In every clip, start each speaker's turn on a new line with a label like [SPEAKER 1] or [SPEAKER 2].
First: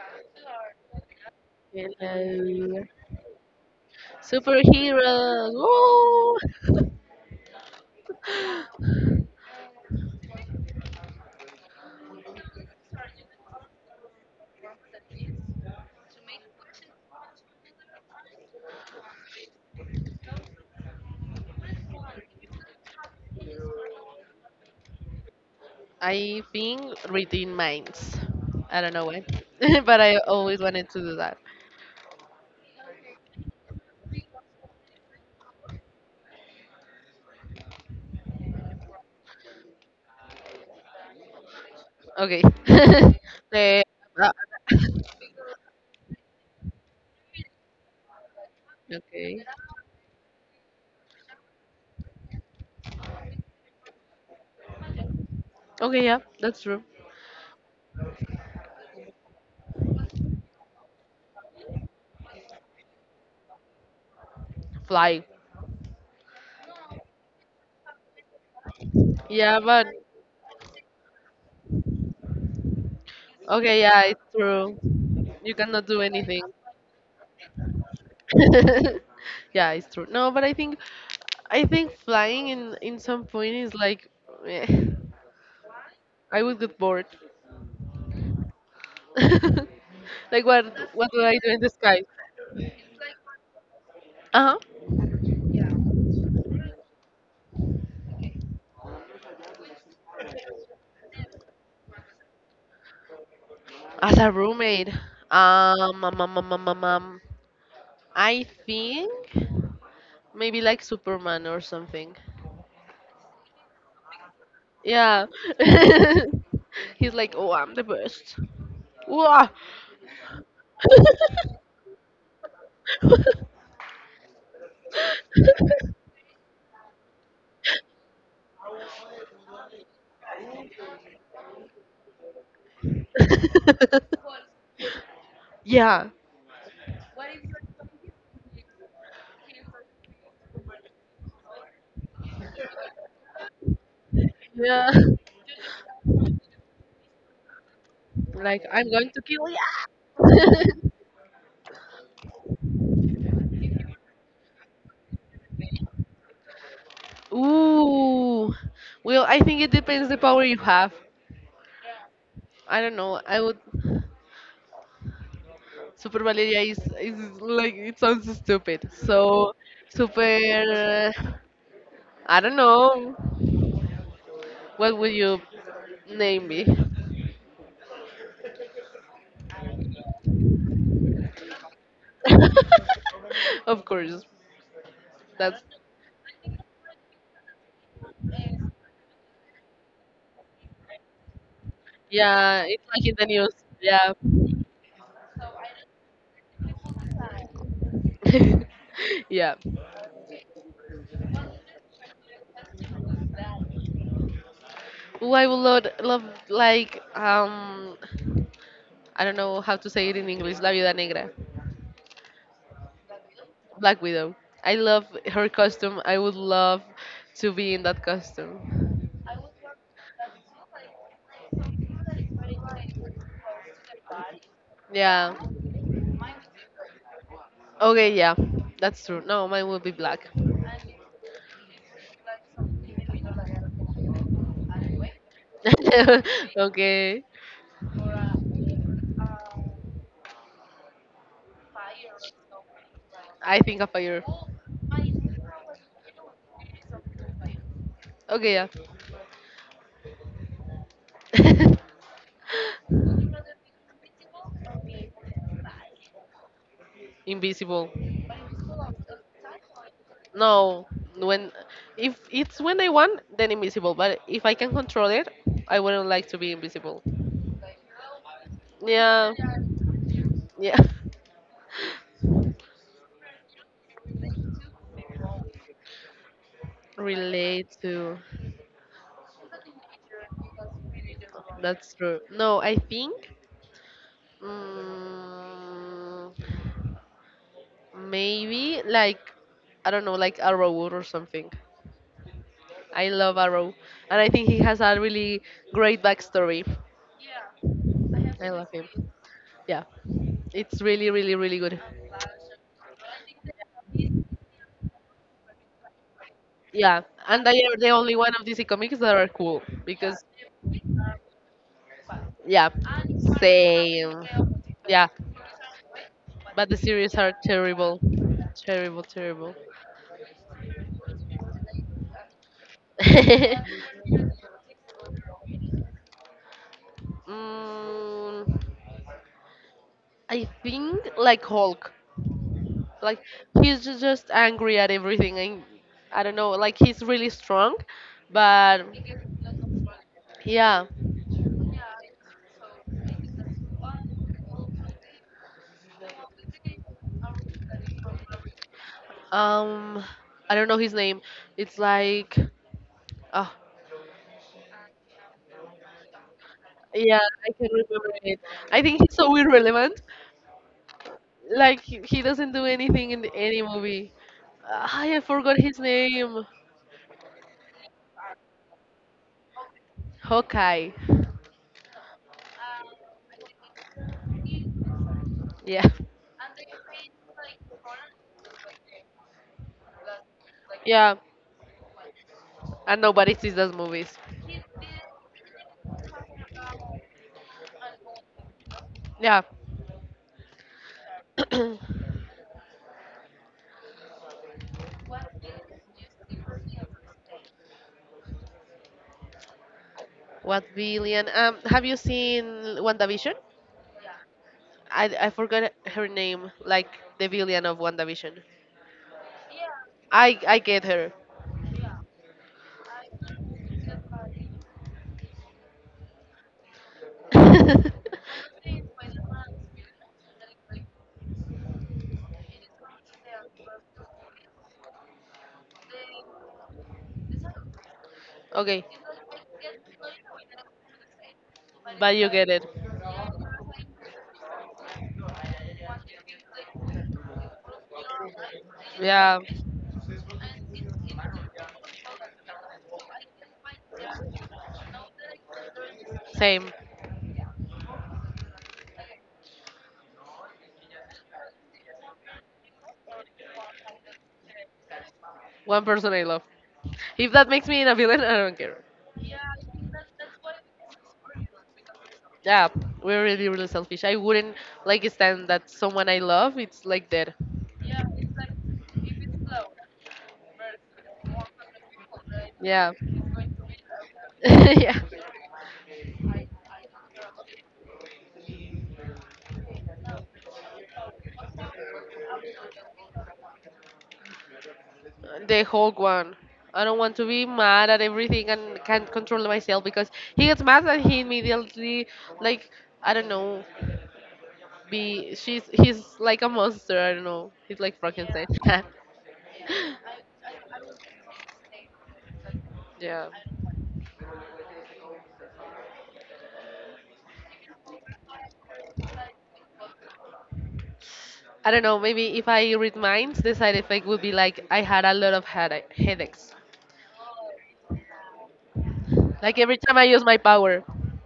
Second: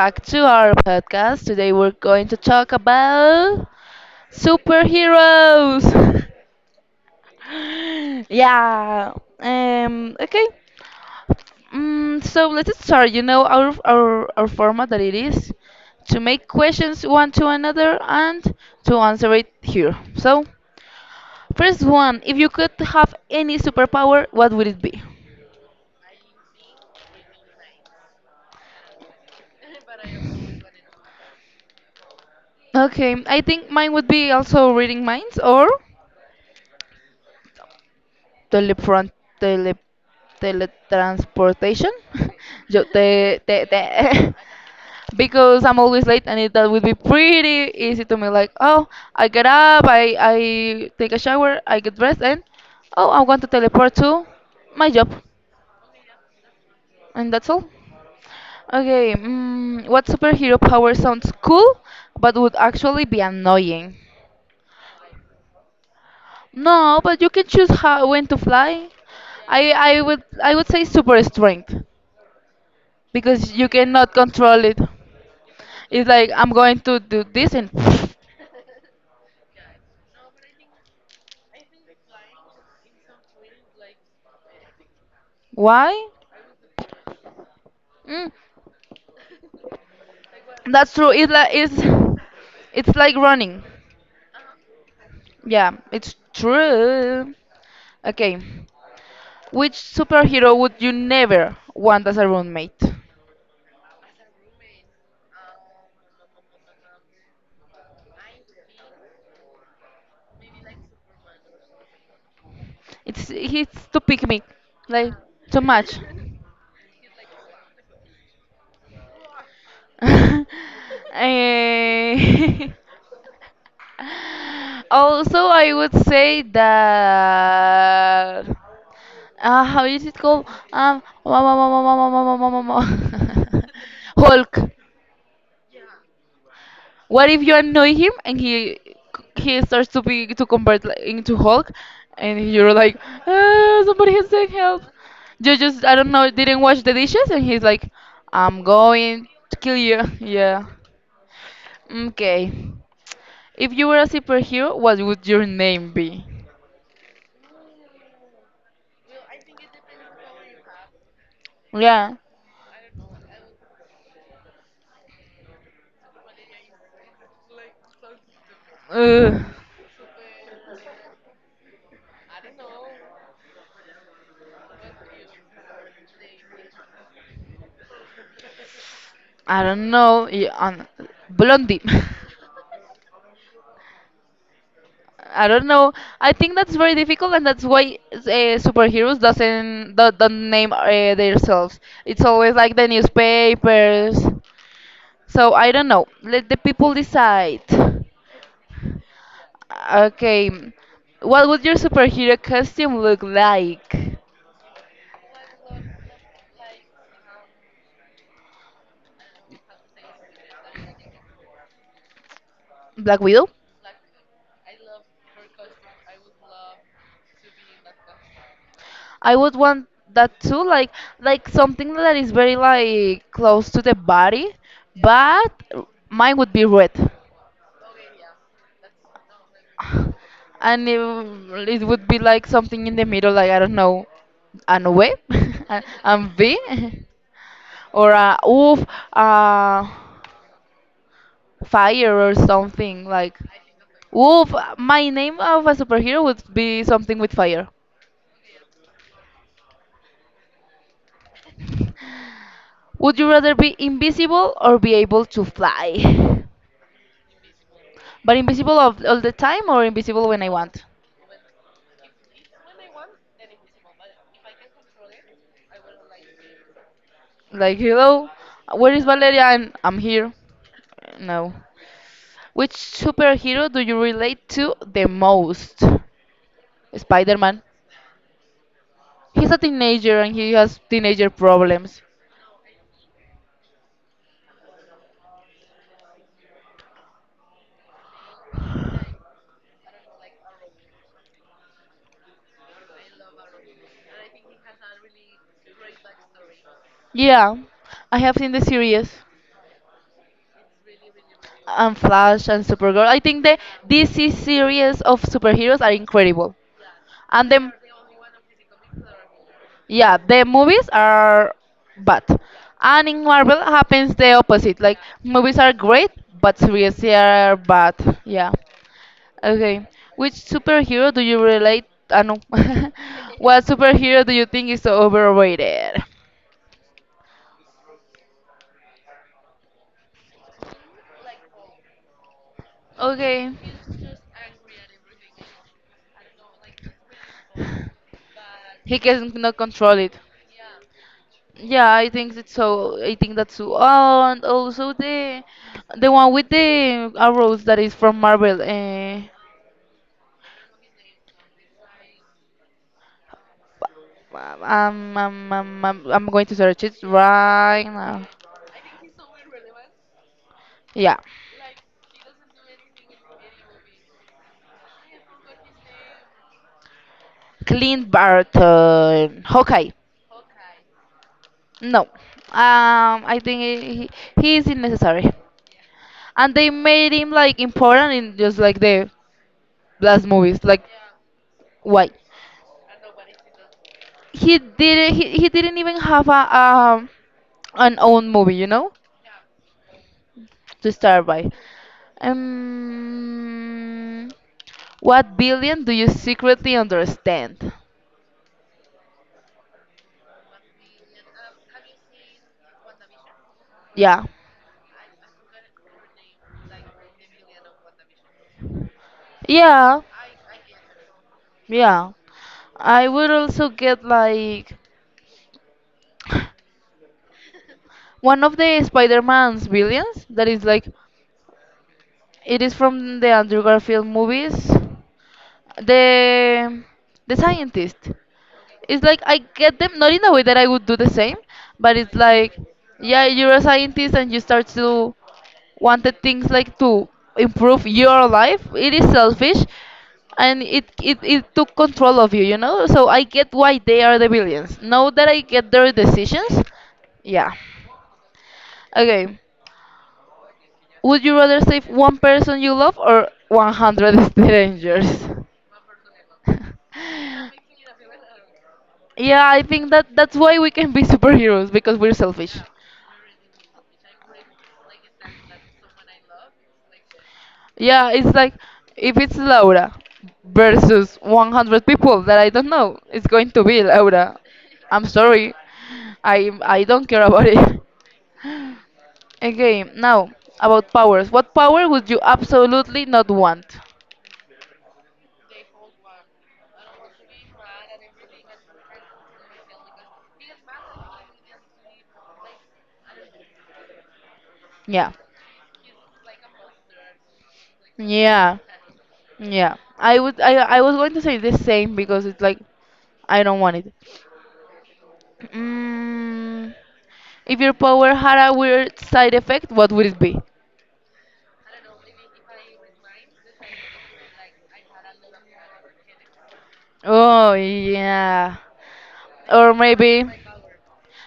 [SPEAKER 1] back to our podcast. Today we're going to talk
[SPEAKER 2] Hello.
[SPEAKER 1] about
[SPEAKER 2] Superhero.
[SPEAKER 1] superheroes.
[SPEAKER 2] Woo!
[SPEAKER 1] yeah. Okay. So let's start. You know our format that it is to make questions one to another and to answer it here. So first one, if you could have any superpower, what would it be?
[SPEAKER 2] I think reading minds. I don't know why, but I always wanted to do that.
[SPEAKER 1] Okay, I think mine would be also reading minds or telefront tele teletransportation.
[SPEAKER 2] Okay.
[SPEAKER 1] Yo, te, te,
[SPEAKER 2] Eh, uh,
[SPEAKER 1] te. Because I'm always late and that would be pretty easy to me like, oh, I
[SPEAKER 2] okay.
[SPEAKER 1] get up, I take a shower, I get dressed and oh, I'm going to teleport to my job,
[SPEAKER 2] Okay, yeah, that's true.
[SPEAKER 1] and that's all. Okay. What superhero power sounds cool but would actually be annoying?
[SPEAKER 2] Fly.
[SPEAKER 1] No, but you can choose how when to fly.
[SPEAKER 2] Yeah,
[SPEAKER 1] i
[SPEAKER 2] but
[SPEAKER 1] i would i would say super strength because you
[SPEAKER 2] okay, yeah,
[SPEAKER 1] cannot
[SPEAKER 2] it's
[SPEAKER 1] control
[SPEAKER 2] true.
[SPEAKER 1] it.
[SPEAKER 2] You cannot do
[SPEAKER 1] It's like
[SPEAKER 2] anything.
[SPEAKER 1] I'm going to do this and
[SPEAKER 2] yeah, it's true. No, but I think flying in some point is like, eh,
[SPEAKER 1] why?
[SPEAKER 2] I would get bored.
[SPEAKER 1] Mm,
[SPEAKER 2] like what
[SPEAKER 1] that's
[SPEAKER 2] what
[SPEAKER 1] true.
[SPEAKER 2] do I
[SPEAKER 1] It's like
[SPEAKER 2] do in the sky?
[SPEAKER 1] it's like running.
[SPEAKER 2] Uh huh.
[SPEAKER 1] Yeah, it's true. Okay, which superhero would you never want as a roommate?
[SPEAKER 2] As a roommate, um, um, um, um, um, um, um, I think maybe like Superman or something.
[SPEAKER 1] It's to pick me, like,
[SPEAKER 2] Yeah.
[SPEAKER 1] too much.
[SPEAKER 2] He's like, oh, I'm the best. Wow.
[SPEAKER 1] Eh, also, I would say that. How is it called? Um, Hulk.
[SPEAKER 2] yeah.
[SPEAKER 1] What if you annoy him and he starts to be to convert like, into Hulk, and you're like, "Ah, somebody has to help.
[SPEAKER 2] Yeah.
[SPEAKER 1] You just I don't know didn't wash the dishes, and he's like,
[SPEAKER 2] Like
[SPEAKER 1] I'm
[SPEAKER 2] I'm going to
[SPEAKER 1] going
[SPEAKER 2] kill you.
[SPEAKER 1] to kill you." Yeah. Okay. If you were a superhero, what would your name be?
[SPEAKER 2] Ooh. Well, I think it depends the power you have.
[SPEAKER 1] Yeah.
[SPEAKER 2] I don't know. I would Super Valeria is like, it sounds stupid.
[SPEAKER 1] Ugh.
[SPEAKER 2] So super I don't know, what would you name me?
[SPEAKER 1] I don't know. Yeah, Blondie.
[SPEAKER 2] of course.
[SPEAKER 1] I
[SPEAKER 2] That's
[SPEAKER 1] don't know. I think that's very difficult, and that's why superheroes doesn't don't name themselves. It's always
[SPEAKER 2] yeah,
[SPEAKER 1] like
[SPEAKER 2] it's
[SPEAKER 1] the
[SPEAKER 2] like in the news.
[SPEAKER 1] newspapers. So I don't know. Let the people decide.
[SPEAKER 2] Yeah. yeah.
[SPEAKER 1] Okay, what would your superhero costume look like?
[SPEAKER 2] Ooh, I would love like I don't know how to say it in English, La Viuda Negra.
[SPEAKER 1] Black Widow.
[SPEAKER 2] Black Widow. I love her costume. I would love to be in that costume.
[SPEAKER 1] I would want that too, like, something that is very like close to the body,
[SPEAKER 2] Yeah.
[SPEAKER 1] but mine would be red.
[SPEAKER 2] Okay, yeah, that's true. No, mine will be black.
[SPEAKER 1] And it would be like something in the middle, like, I don't know, an W an V,
[SPEAKER 2] okay,
[SPEAKER 1] or a oof, uh, fire or something like
[SPEAKER 2] I think a fire.
[SPEAKER 1] oof. My name of a superhero would be something with fire.
[SPEAKER 2] Okay, yeah.
[SPEAKER 1] Would you rather be invisible or be able to fly?
[SPEAKER 2] invisible.
[SPEAKER 1] But invisible of, all the time or invisible when I want?
[SPEAKER 2] No, when, if it's when I want, then invisible. But if I can control it, I wouldn't like to be invisible.
[SPEAKER 1] Like, hello, where is
[SPEAKER 2] Yeah,
[SPEAKER 1] Valeria? And I'm here.
[SPEAKER 2] yeah.
[SPEAKER 1] No. Which superhero do you relate to the most? Spider Man.
[SPEAKER 2] Relate to.
[SPEAKER 1] He's a teenager and he has teenager
[SPEAKER 2] That's
[SPEAKER 1] problems.
[SPEAKER 2] true. No, I think. Mm, maybe like I don't know, like Arrow or something. I love Arrow, and I think he has a really great backstory.
[SPEAKER 1] Yeah, I have
[SPEAKER 2] I
[SPEAKER 1] seen the
[SPEAKER 2] love him.
[SPEAKER 1] series.
[SPEAKER 2] Yeah, it's really, really, really good.
[SPEAKER 1] And Flash and Supergirl. I think the DC series of superheroes are incredible.
[SPEAKER 2] Yeah, and
[SPEAKER 1] And
[SPEAKER 2] they
[SPEAKER 1] the
[SPEAKER 2] are the only one of DC comics that are cool
[SPEAKER 1] yeah,
[SPEAKER 2] because
[SPEAKER 1] the movies are bad.
[SPEAKER 2] yeah,
[SPEAKER 1] And in Marvel happens
[SPEAKER 2] same.
[SPEAKER 1] the opposite. Like,
[SPEAKER 2] Yeah,
[SPEAKER 1] movies are great, but
[SPEAKER 2] but the
[SPEAKER 1] series
[SPEAKER 2] series are
[SPEAKER 1] are bad.
[SPEAKER 2] terrible,
[SPEAKER 1] Yeah.
[SPEAKER 2] terrible, terrible.
[SPEAKER 1] Okay. Which superhero do you relate? Ah, no. What superhero do you think is overrated?
[SPEAKER 2] mm, I think like Hulk. Like
[SPEAKER 1] Okay.
[SPEAKER 2] he's just angry at everything, and I don't know. Like he's really strong, but
[SPEAKER 1] He can not control it.
[SPEAKER 2] yeah.
[SPEAKER 1] Yeah, I think it's so. I think that's so. Oh, and also the one with the arrows that is from Marvel.
[SPEAKER 2] Um, I don't know his name. It's like, oh,
[SPEAKER 1] I'm going to search it
[SPEAKER 2] yeah, I can
[SPEAKER 1] right
[SPEAKER 2] remember
[SPEAKER 1] now.
[SPEAKER 2] it. I think he's so irrelevant.
[SPEAKER 1] Yeah,
[SPEAKER 2] Like he doesn't do anything in any movie. Ah, I forgot his name.
[SPEAKER 1] Clint Barton, Hawkeye.
[SPEAKER 2] Hawkeye.
[SPEAKER 1] No, I think he is unnecessary.
[SPEAKER 2] Yeah,
[SPEAKER 1] And they made him like important in just like the last movies. Like,
[SPEAKER 2] yeah.
[SPEAKER 1] why?
[SPEAKER 2] And nobody sees those movies.
[SPEAKER 1] He didn't. He didn't even have a an own movie,
[SPEAKER 2] Yeah.
[SPEAKER 1] to start by. Um, what billion do you secretly understand?
[SPEAKER 2] What billion? Have you seen WandaVision?
[SPEAKER 1] Yeah,
[SPEAKER 2] I forgot her name, like the villain of WandaVision.
[SPEAKER 1] yeah,
[SPEAKER 2] I get her.
[SPEAKER 1] yeah. I would also get like one of the Spider-Man's billions that is like. It is from the Andrew Garfield movies. The the scientist.
[SPEAKER 2] okay,
[SPEAKER 1] It's like I get them not in a way that I would do the same, but it's
[SPEAKER 2] but you get
[SPEAKER 1] like,
[SPEAKER 2] it.
[SPEAKER 1] yeah, you're a scientist and you start to want the things like to improve your life. It is
[SPEAKER 2] Yeah,
[SPEAKER 1] selfish and it took control of you, you know? So I get why they are the villains. Now that I get their decisions,
[SPEAKER 2] same.
[SPEAKER 1] yeah. Okay. Would you rather save one person you love or 100 strangers?
[SPEAKER 2] One person I love. If that makes me a villain, I don't care.
[SPEAKER 1] Yeah, I think that that's why we can be superheroes, because we're selfish.
[SPEAKER 2] Yeah, we're really really selfish. I wouldn't like stand that someone I love. It's like dead.
[SPEAKER 1] Yeah, it's like if it's Laura versus 100 people that I don't
[SPEAKER 2] Yeah.
[SPEAKER 1] know, it's going to be Laura.
[SPEAKER 2] yeah.
[SPEAKER 1] I'm sorry. I don't care about it. Okay, now about powers. What power would you absolutely not want?
[SPEAKER 2] The whole one. I don't want to be mad at everything and can't control myself because he gets mad and he immediately like I don't know
[SPEAKER 1] Yeah.
[SPEAKER 2] be she's he's like a monster. I don't know. He's like Frankenstein.
[SPEAKER 1] Yeah. Yeah. I would I was going to say the same because it's like
[SPEAKER 2] yeah.
[SPEAKER 1] I don't want it. Mm, If your power had a weird side effect, what would it be?
[SPEAKER 2] I don't know. Maybe if I read minds, the side effect would be like I had a lot of headaches.
[SPEAKER 1] Oh, yeah.
[SPEAKER 2] Like
[SPEAKER 1] Or
[SPEAKER 2] every time I
[SPEAKER 1] maybe,
[SPEAKER 2] use my power.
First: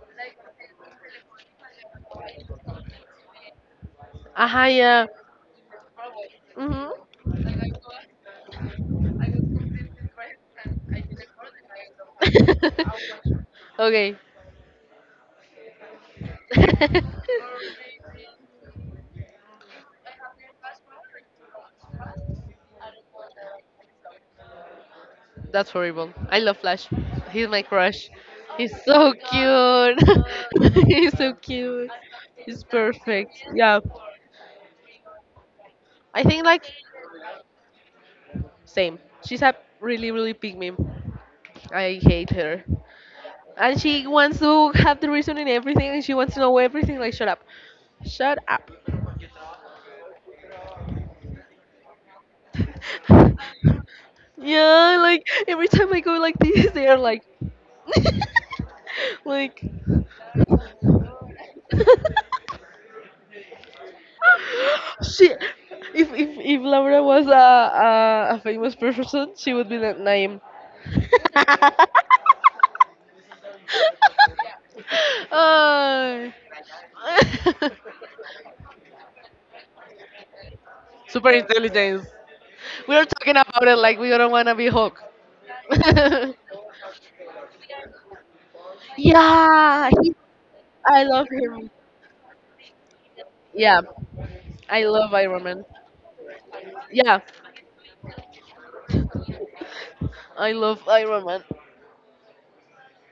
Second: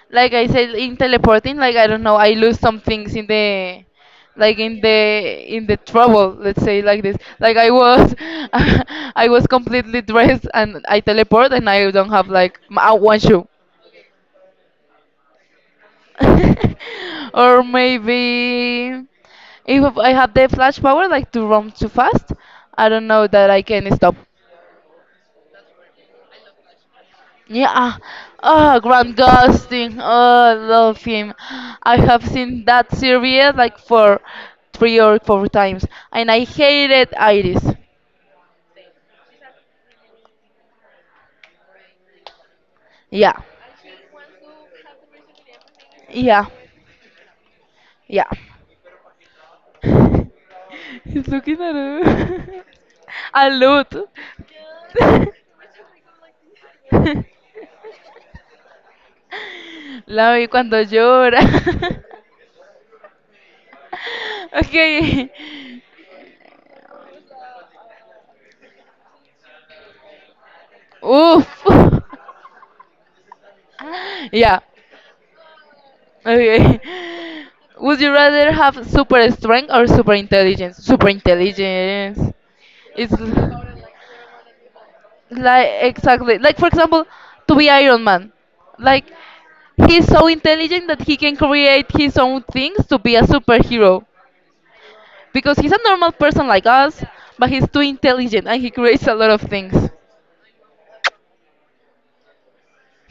[SPEAKER 1] like I said, in teleporting, like, I don't know, I lose some things in like
[SPEAKER 2] Aha,
[SPEAKER 1] in
[SPEAKER 2] yeah.
[SPEAKER 1] the trouble. Let's say
[SPEAKER 2] Mhm.
[SPEAKER 1] like this. Like, I was, I was completely dressed and I teleport and I don't have like one shoe.
[SPEAKER 2] okay.
[SPEAKER 1] Or maybe if I have the flash power, like to run too fast, I don't know that I can stop.
[SPEAKER 2] That's horrible. I love Flash. He's my
[SPEAKER 1] Yeah.
[SPEAKER 2] crush. He's
[SPEAKER 1] Oh,
[SPEAKER 2] so
[SPEAKER 1] Grant Gustin.
[SPEAKER 2] cute.
[SPEAKER 1] Oh, I love
[SPEAKER 2] He's
[SPEAKER 1] him.
[SPEAKER 2] so cute.
[SPEAKER 1] I have seen
[SPEAKER 2] He's
[SPEAKER 1] that
[SPEAKER 2] perfect.
[SPEAKER 1] series like
[SPEAKER 2] Yeah.
[SPEAKER 1] for three or four times,
[SPEAKER 2] I
[SPEAKER 1] and I
[SPEAKER 2] think like
[SPEAKER 1] hated Iris.
[SPEAKER 2] same. She's a really really big meme. I hate her.
[SPEAKER 1] Yeah.
[SPEAKER 2] And she wants to have the reason in everything and she wants to
[SPEAKER 1] Yeah.
[SPEAKER 2] know everything, like shut up.
[SPEAKER 1] Yeah.
[SPEAKER 2] Shut up.
[SPEAKER 1] He's looking at her. A lot.
[SPEAKER 2] yeah, like every time I go like this they are like like
[SPEAKER 1] La vi cuando llora.
[SPEAKER 2] she,
[SPEAKER 1] Okay.
[SPEAKER 2] if if Laura was a famous person, she would be that name.
[SPEAKER 1] Oof. Yeah.
[SPEAKER 2] Uh,
[SPEAKER 1] Okay. Would you rather have super strength or super intelligence? Super
[SPEAKER 2] super intelligence.
[SPEAKER 1] intelligence.
[SPEAKER 2] We are
[SPEAKER 1] It's
[SPEAKER 2] talking about it like we don't want to be Hulk.
[SPEAKER 1] like exactly like, for example, to be Iron Man. Like,
[SPEAKER 2] yeah,
[SPEAKER 1] he's
[SPEAKER 2] he,
[SPEAKER 1] so intelligent
[SPEAKER 2] I
[SPEAKER 1] that he
[SPEAKER 2] love
[SPEAKER 1] can
[SPEAKER 2] him.
[SPEAKER 1] create his own things to be a
[SPEAKER 2] Yeah,
[SPEAKER 1] superhero
[SPEAKER 2] I love Iron
[SPEAKER 1] because
[SPEAKER 2] Man.
[SPEAKER 1] he's a normal person like us,
[SPEAKER 2] Yeah,
[SPEAKER 1] but he's too intelligent and he creates a lot of things.
[SPEAKER 2] I love Iron Man.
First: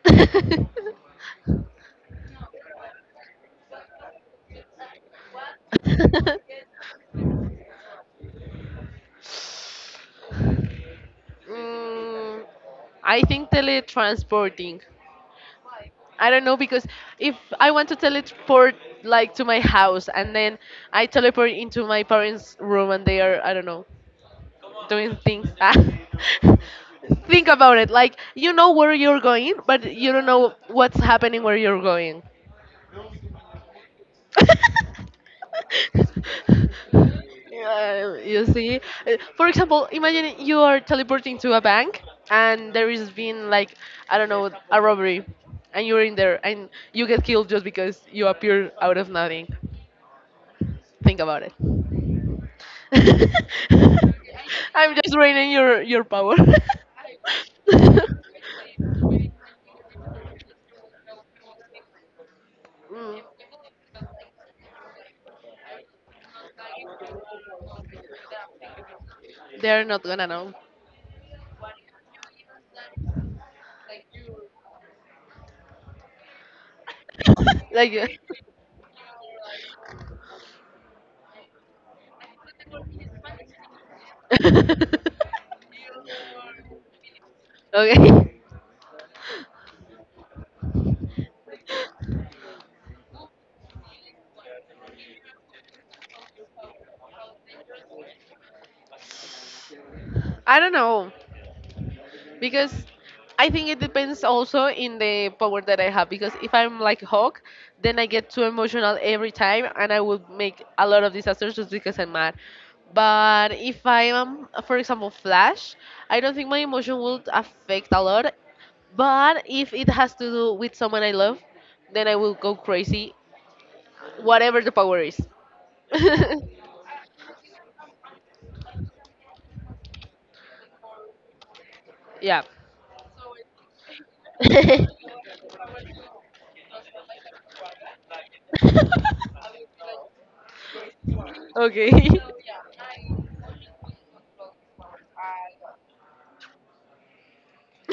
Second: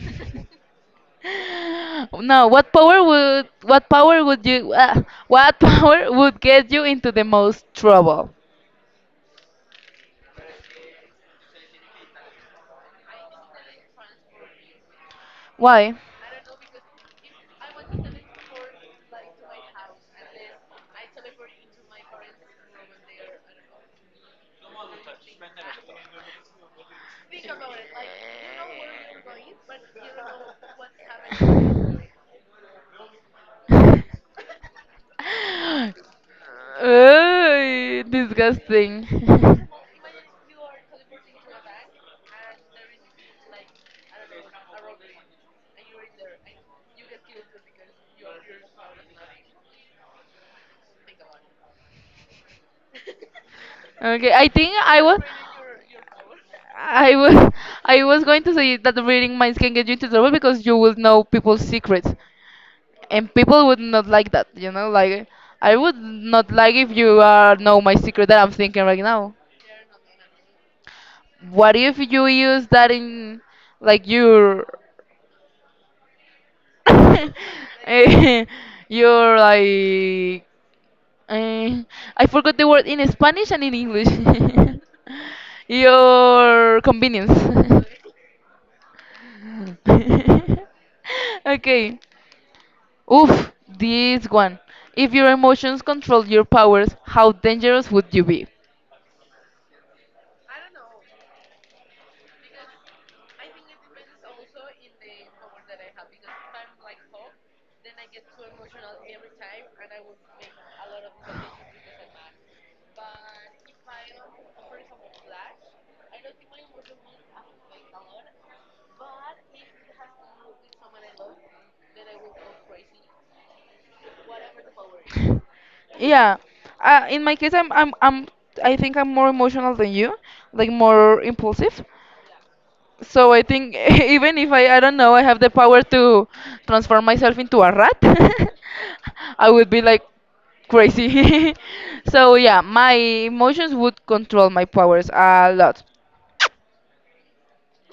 [SPEAKER 1] Now, what power would you what power would get you into the most trouble?
[SPEAKER 2] mm, I think teletransporting.
[SPEAKER 1] Why?
[SPEAKER 2] I don't know, because if I want to teleport like to my house and then I teleport into my parents' room and they are I don't know doing things. think about it. Like you know where you're going, but you don't know what's happening where you're going.
[SPEAKER 1] Ugh,
[SPEAKER 2] You see,
[SPEAKER 1] disgusting.
[SPEAKER 2] uh, for example, imagine you are teleporting to a bank and there is been like I don't know a robbery, and you're in there and you get killed just because you appear out of nothing. Think about it.
[SPEAKER 1] Okay, I think
[SPEAKER 2] I'm just draining your power.
[SPEAKER 1] I was, I was going to say that reading minds can get you into trouble because you will know people's secrets,
[SPEAKER 2] Mm.
[SPEAKER 1] and people would not like that. Like, I would not like if you know my secret that I'm thinking right now.
[SPEAKER 2] They're not gonna know.
[SPEAKER 1] What if you use that in like your
[SPEAKER 2] Like,
[SPEAKER 1] eh, your like, eh, I forgot the word in Spanish and in English. your convenience.
[SPEAKER 2] okay.
[SPEAKER 1] Okay. Oof, this one. If your emotions control your powers, how dangerous would you be?
[SPEAKER 2] I don't know, because I think it depends also in the power that I have. Because if I'm like Hawk, then I get too emotional every time, and I would make a lot of disasters just because I'm mad. But if I am, for example, Flash, I don't think my emotion would affect a lot. But if it has to do with someone I love, then I will go crazy, whatever the power is.
[SPEAKER 1] Yeah. In my case, I think I'm more emotional than you, like more impulsive.
[SPEAKER 2] yeah.
[SPEAKER 1] So I think even if I, I don't know, I have the power to transform myself into a rat, I would be like crazy.
[SPEAKER 2] Okay.
[SPEAKER 1] So yeah, my emotions would control my powers a lot.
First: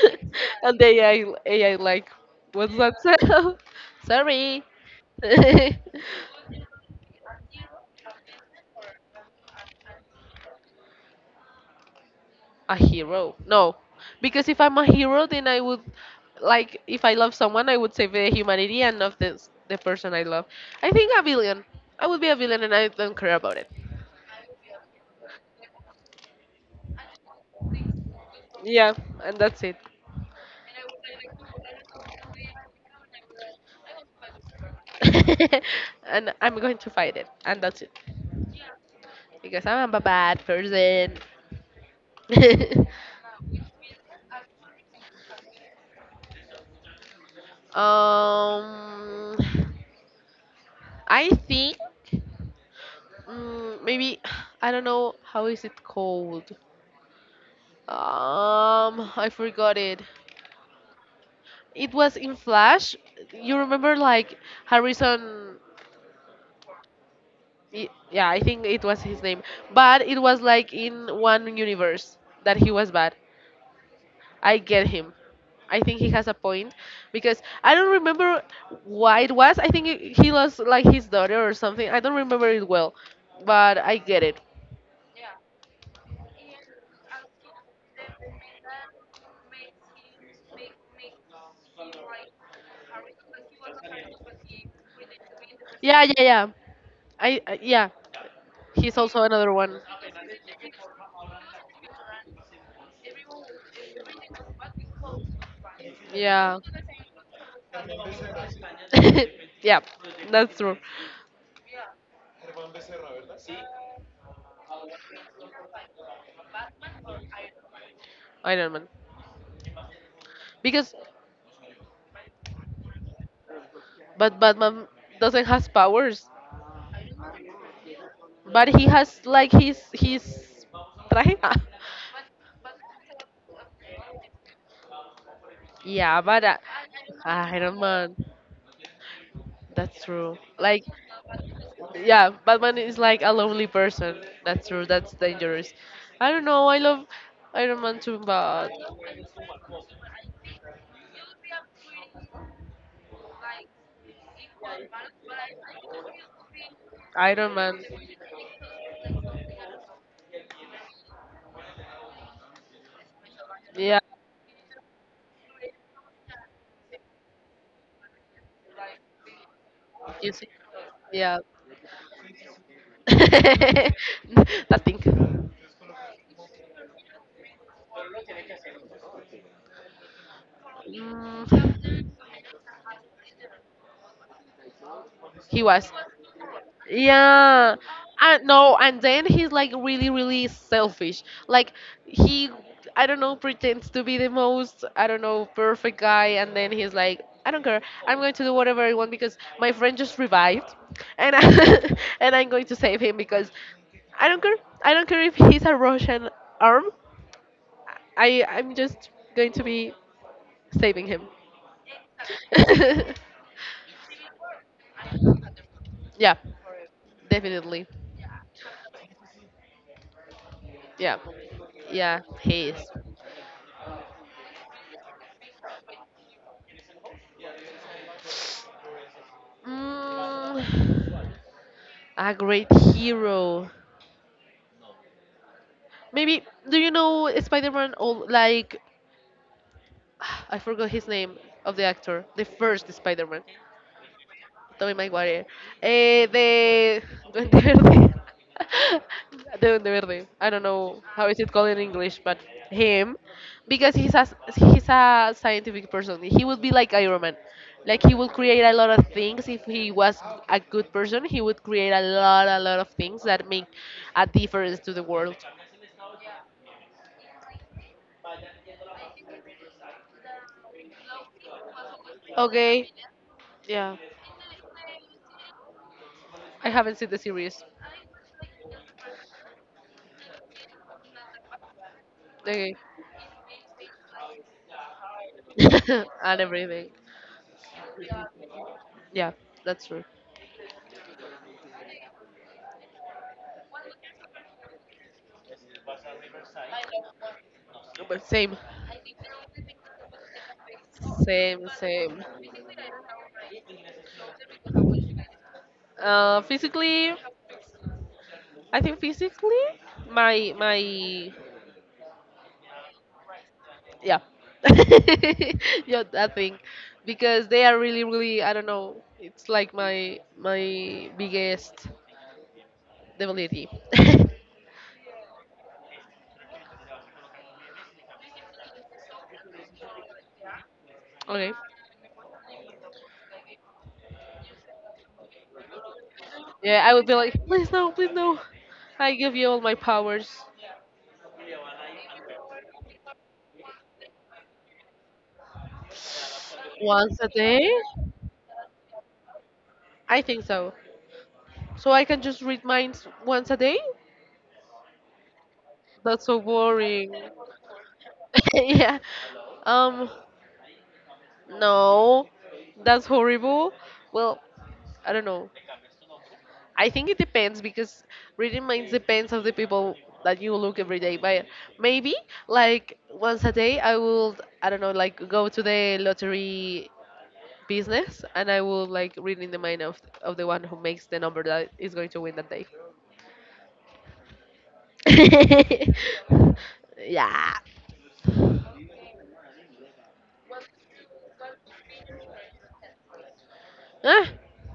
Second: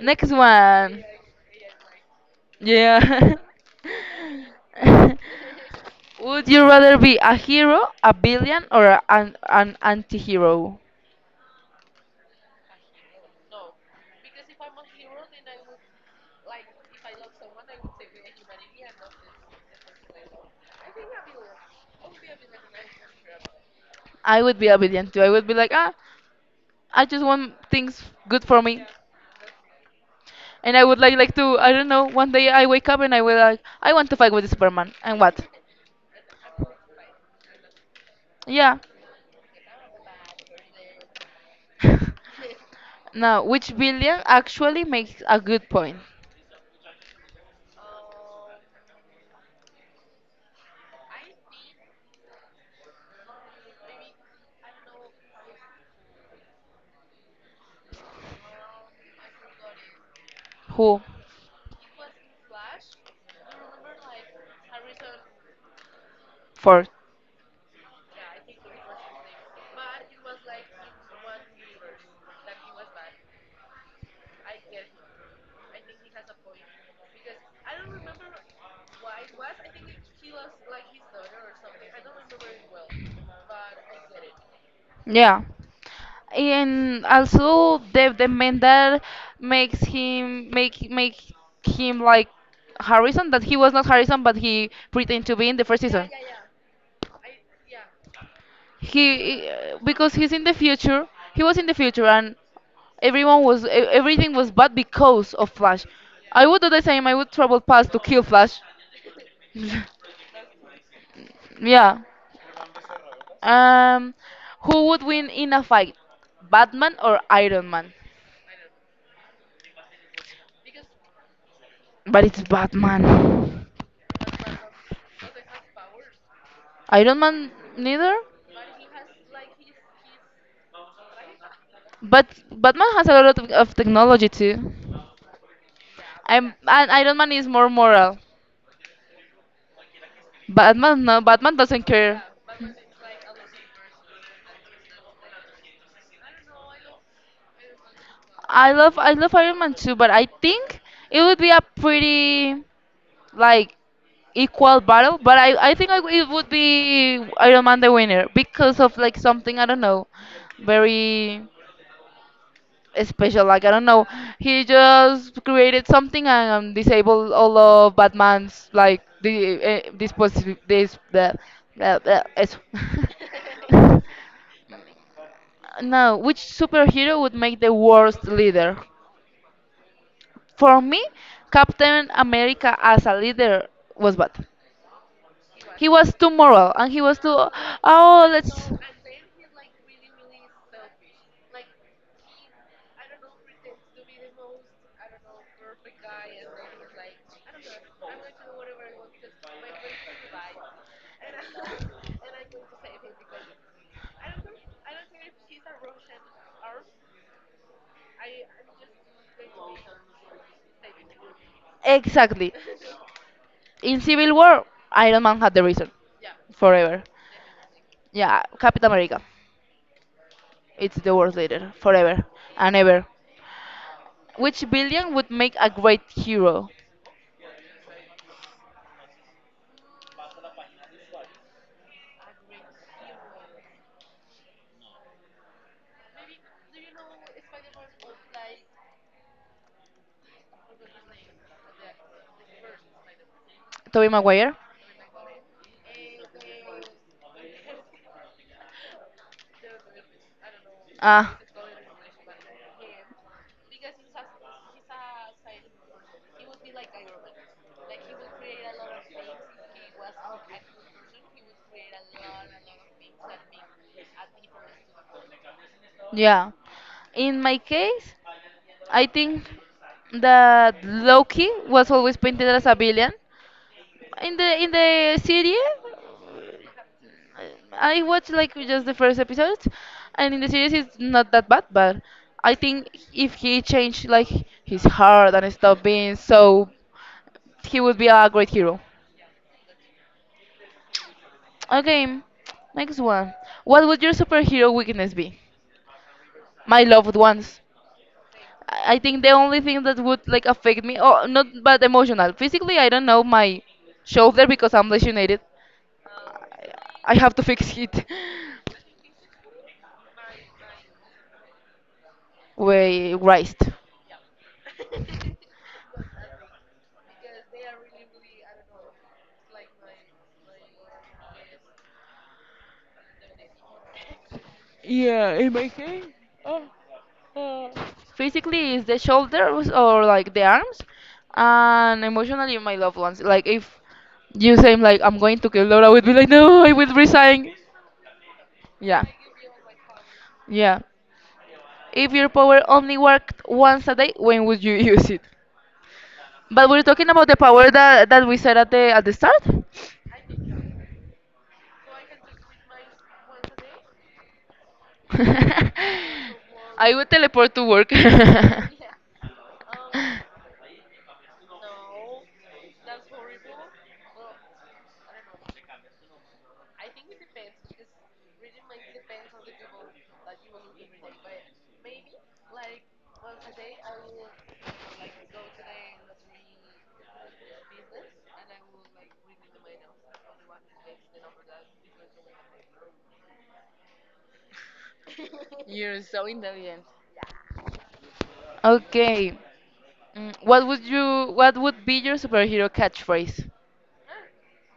[SPEAKER 1] Next
[SPEAKER 2] the
[SPEAKER 1] one.
[SPEAKER 2] AI, AI like, what's that
[SPEAKER 1] Yeah.
[SPEAKER 2] sound? Sorry. a
[SPEAKER 1] would you rather be a hero, a villain, or an anti-hero?
[SPEAKER 2] hero. No. Because if I'm a hero, then I would, like, if I love someone, I would save the humanity and not this, the person I love. I think a villain. I would be a villain and I don't care about it.
[SPEAKER 1] I would be a villain too. I would be like, ah, I just want things good for me.
[SPEAKER 2] Yeah, and that's it.
[SPEAKER 1] And I would like to, I don't know. One day I wake up and I will like I want to fight with Superman. And what?
[SPEAKER 2] and I'm going to fight it. And that's it.
[SPEAKER 1] Yeah.
[SPEAKER 2] Because I'm a bad person.
[SPEAKER 1] Now, which villain actually makes a good point?
[SPEAKER 2] um, I think. Mm, maybe I don't know how is it called. I forgot it.
[SPEAKER 1] Who?
[SPEAKER 2] It was in Flash. You remember like Harrison?
[SPEAKER 1] For?
[SPEAKER 2] Yeah, I think it was his name. But it was like in one universe that he was bad. I get him. I think he has a point because I don't remember why it was. I think he lost like his daughter or something. I don't remember it well, but I get it.
[SPEAKER 1] Yeah. And also the man that makes him make him like Harrison that he was not Harrison but he pretended to be in the first
[SPEAKER 2] Yeah,
[SPEAKER 1] season.
[SPEAKER 2] yeah, yeah. I yeah, he's also
[SPEAKER 1] He
[SPEAKER 2] another one.
[SPEAKER 1] because he's in the future, he was in the future and everything was bad because of Flash. I
[SPEAKER 2] Yeah.
[SPEAKER 1] would do the same. I would travel past to kill Flash.
[SPEAKER 2] yeah, that's true.
[SPEAKER 1] Yeah. um who would win in a fight, Batman or Iron Man?
[SPEAKER 2] Iron Man. Because
[SPEAKER 1] But it's Batman.
[SPEAKER 2] but Batman doesn't has powers,
[SPEAKER 1] Iron Man neither.
[SPEAKER 2] but he has like his traje.
[SPEAKER 1] But Batman has a lot of technology too.
[SPEAKER 2] yeah, but uh,
[SPEAKER 1] And Iron Man is more
[SPEAKER 2] Iron Man.
[SPEAKER 1] moral.
[SPEAKER 2] That's true. Like,
[SPEAKER 1] Batman, no, Batman doesn't care.
[SPEAKER 2] yeah, Batman is like a lonely person. That's true. That's dangerous. I don't know. I love Iron Man too, but
[SPEAKER 1] I love Iron Man too, but I think it would be a pretty like equal battle. But it would be
[SPEAKER 2] Iron
[SPEAKER 1] Iron Man
[SPEAKER 2] Man.
[SPEAKER 1] the winner because of like something, I don't know, very special. Like, I don't
[SPEAKER 2] Yeah,
[SPEAKER 1] know, he just created something and disabled all of Batman's like the this
[SPEAKER 2] you see.
[SPEAKER 1] positive this blah,
[SPEAKER 2] Yeah.
[SPEAKER 1] blah, blah, eso.
[SPEAKER 2] Nothing.
[SPEAKER 1] Now, which superhero would make the worst leader? For me,
[SPEAKER 2] Mm,
[SPEAKER 1] Captain America as a leader was bad.
[SPEAKER 2] he
[SPEAKER 1] He
[SPEAKER 2] was.
[SPEAKER 1] was too moral and he was too,
[SPEAKER 2] Yeah,
[SPEAKER 1] oh,
[SPEAKER 2] and
[SPEAKER 1] let's.
[SPEAKER 2] no, and then he's like really, really selfish. Like he, I don't know, pretends to be the most, I don't know, perfect guy, and then he's like, I don't care, I'm going to do whatever I want because my friend just revived, and and I'm going to save him because I don't care. I don't care if he's a Russian arm. I'm just going to be saving him.
[SPEAKER 1] Exactly. In Civil War, Iron Man had the reason
[SPEAKER 2] yeah,
[SPEAKER 1] forever.
[SPEAKER 2] definitely.
[SPEAKER 1] Yeah, Captain America. It's the
[SPEAKER 2] Yeah,
[SPEAKER 1] world leader
[SPEAKER 2] yeah,
[SPEAKER 1] forever
[SPEAKER 2] he
[SPEAKER 1] and
[SPEAKER 2] is.
[SPEAKER 1] ever. Which villain would make a great hero?
[SPEAKER 2] Mm, a great hero. Maybe do you know Spider-Man? All like I forgot his name of the actor, the first Spider-Man.
[SPEAKER 1] Tobey Maguire?
[SPEAKER 2] Tommy Maguire. Eh, de Duende Verde. de Duende Verde. I don't know how
[SPEAKER 1] Ah,
[SPEAKER 2] is it called in English, but him, because he's a scientific person. He would be like Iron Man. Like he would create a lot of things if he was a good person. He would create a lot of things that make a difference to the world.
[SPEAKER 1] yeah. In my case, I think that Loki was always painted as a
[SPEAKER 2] Okay,
[SPEAKER 1] villain.
[SPEAKER 2] yeah.
[SPEAKER 1] In the series,
[SPEAKER 2] I haven't seen the series.
[SPEAKER 1] I watched like just the first episode, and in the series it's not that bad. But I
[SPEAKER 2] Okay,
[SPEAKER 1] think if he changed like his heart and stopped being
[SPEAKER 2] and
[SPEAKER 1] so,
[SPEAKER 2] everything.
[SPEAKER 1] he would be a great hero.
[SPEAKER 2] Yeah, that's true.
[SPEAKER 1] Okay, next one. What would your superhero weakness be? My loved ones.
[SPEAKER 2] But same.
[SPEAKER 1] I think the only thing that would like affect me, oh, not but
[SPEAKER 2] Same.
[SPEAKER 1] emotional, physically, I don't know, my shoulder because I'm lesionated. I
[SPEAKER 2] Physically,
[SPEAKER 1] I have to fix it.
[SPEAKER 2] I think physically, my
[SPEAKER 1] Wait, Christ.
[SPEAKER 2] yeah, yeah, I think because they are really really I don't know. It's like my biggest debility.
[SPEAKER 1] Yeah, in my case, physically is the shoulders or like the arms,
[SPEAKER 2] okay.
[SPEAKER 1] and emotionally my loved ones. Like if you say like I'm going to kill Laura, I would be like no, I
[SPEAKER 2] Yeah,
[SPEAKER 1] will
[SPEAKER 2] I would be like,
[SPEAKER 1] resign.
[SPEAKER 2] please no, please no.
[SPEAKER 1] Yeah,
[SPEAKER 2] I give you all my powers
[SPEAKER 1] yeah, if your power only worked once a day, when would you use it? But we're talking
[SPEAKER 2] once
[SPEAKER 1] about
[SPEAKER 2] a
[SPEAKER 1] the power
[SPEAKER 2] day.
[SPEAKER 1] that we said at the start.
[SPEAKER 2] I think so. So I can just read minds once a day. That's so
[SPEAKER 1] I would
[SPEAKER 2] boring.
[SPEAKER 1] teleport to work.
[SPEAKER 2] yeah. Um, no, that's horrible. Well, I don't know. I think it depends because reading minds depends of the people that you look every day. But maybe like once a day, I will I don't know like go to the lottery business and I will like read in the mind of the one who makes the number that is going to win that day.
[SPEAKER 1] You're so intelligent.
[SPEAKER 2] yeah.
[SPEAKER 1] Okay. What would be your superhero catchphrase?
[SPEAKER 2] Ah,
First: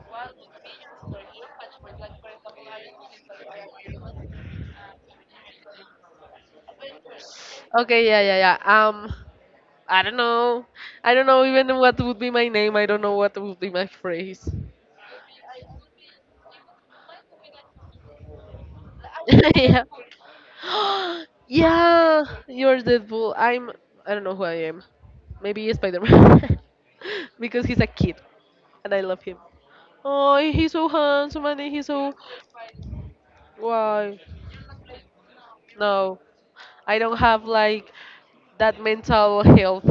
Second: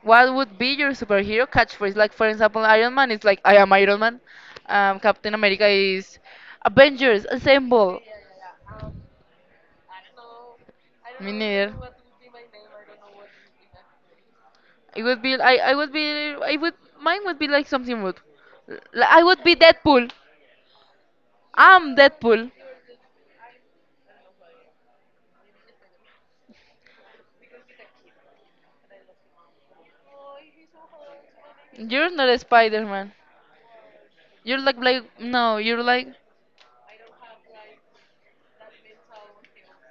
[SPEAKER 1] What would be your superhero catchphrase? Like for example, Iron Man is like I am Iron Man. Captain America is Avengers Assemble.
[SPEAKER 2] okay. Yeah. Yeah. Yeah. I don't know. I don't
[SPEAKER 1] Me
[SPEAKER 2] know even
[SPEAKER 1] neither.
[SPEAKER 2] what would be my name. I don't know what would be my phrase.
[SPEAKER 1] It would be I would be I would Mine would be like something rude. I would be
[SPEAKER 2] yeah.
[SPEAKER 1] Deadpool. I'm
[SPEAKER 2] yeah,
[SPEAKER 1] Deadpool.
[SPEAKER 2] you're Deadpool. I'm. I don't know who I am. Maybe Spider Man. because he's a kid and I love him. Oh, he's so handsome and he's
[SPEAKER 1] You're
[SPEAKER 2] so.
[SPEAKER 1] not a Spider-Man.
[SPEAKER 2] Why?
[SPEAKER 1] You're like no, you're like
[SPEAKER 2] No. I don't have like that mental health.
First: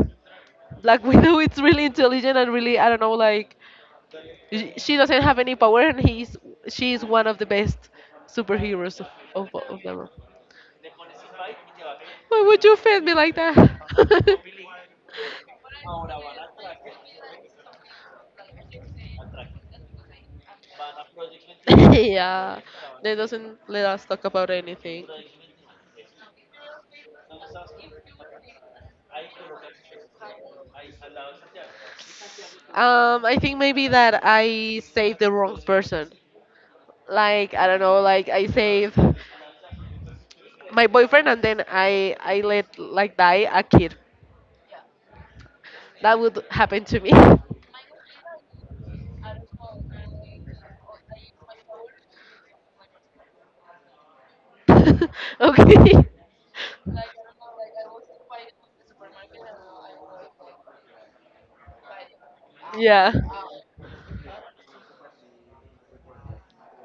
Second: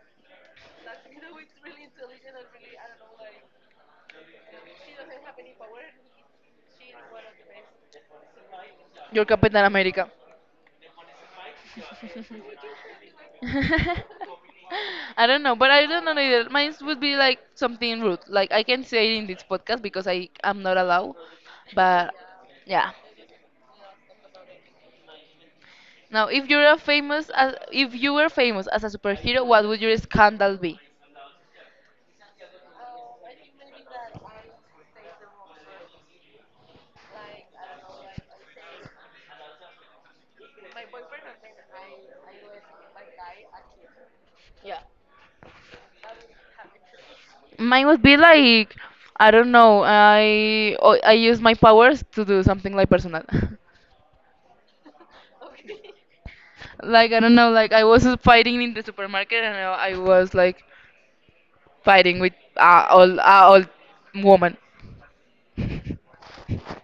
[SPEAKER 2] Black Widow is really intelligent and really, I don't know, like She doesn't have any power, and he's she is one of the best superheroes of
[SPEAKER 1] you're Captain
[SPEAKER 2] of them.
[SPEAKER 1] America.
[SPEAKER 2] All. Why would you feed me like that?
[SPEAKER 1] I don't know, but I don't know either. Mine would be like something rude. Like I can say it in this podcast because I am not allowed. But
[SPEAKER 2] yeah,
[SPEAKER 1] yeah.
[SPEAKER 2] they doesn't let us talk about anything.
[SPEAKER 1] Now, if you're a famous, as, if you were famous as a superhero, what would your scandal be?
[SPEAKER 2] I think maybe that I saved the wrong person. Like I don't know, like I saved my boyfriend, and then I let like die a kid.
[SPEAKER 1] Yeah.
[SPEAKER 2] That would happen to me.
[SPEAKER 1] Mine would be like, I don't know. I use my powers to do something like personal.
[SPEAKER 2] okay.
[SPEAKER 1] Like I don't know. Like I was fighting in the supermarket and I was like fighting with
[SPEAKER 2] Yeah.
[SPEAKER 1] all woman.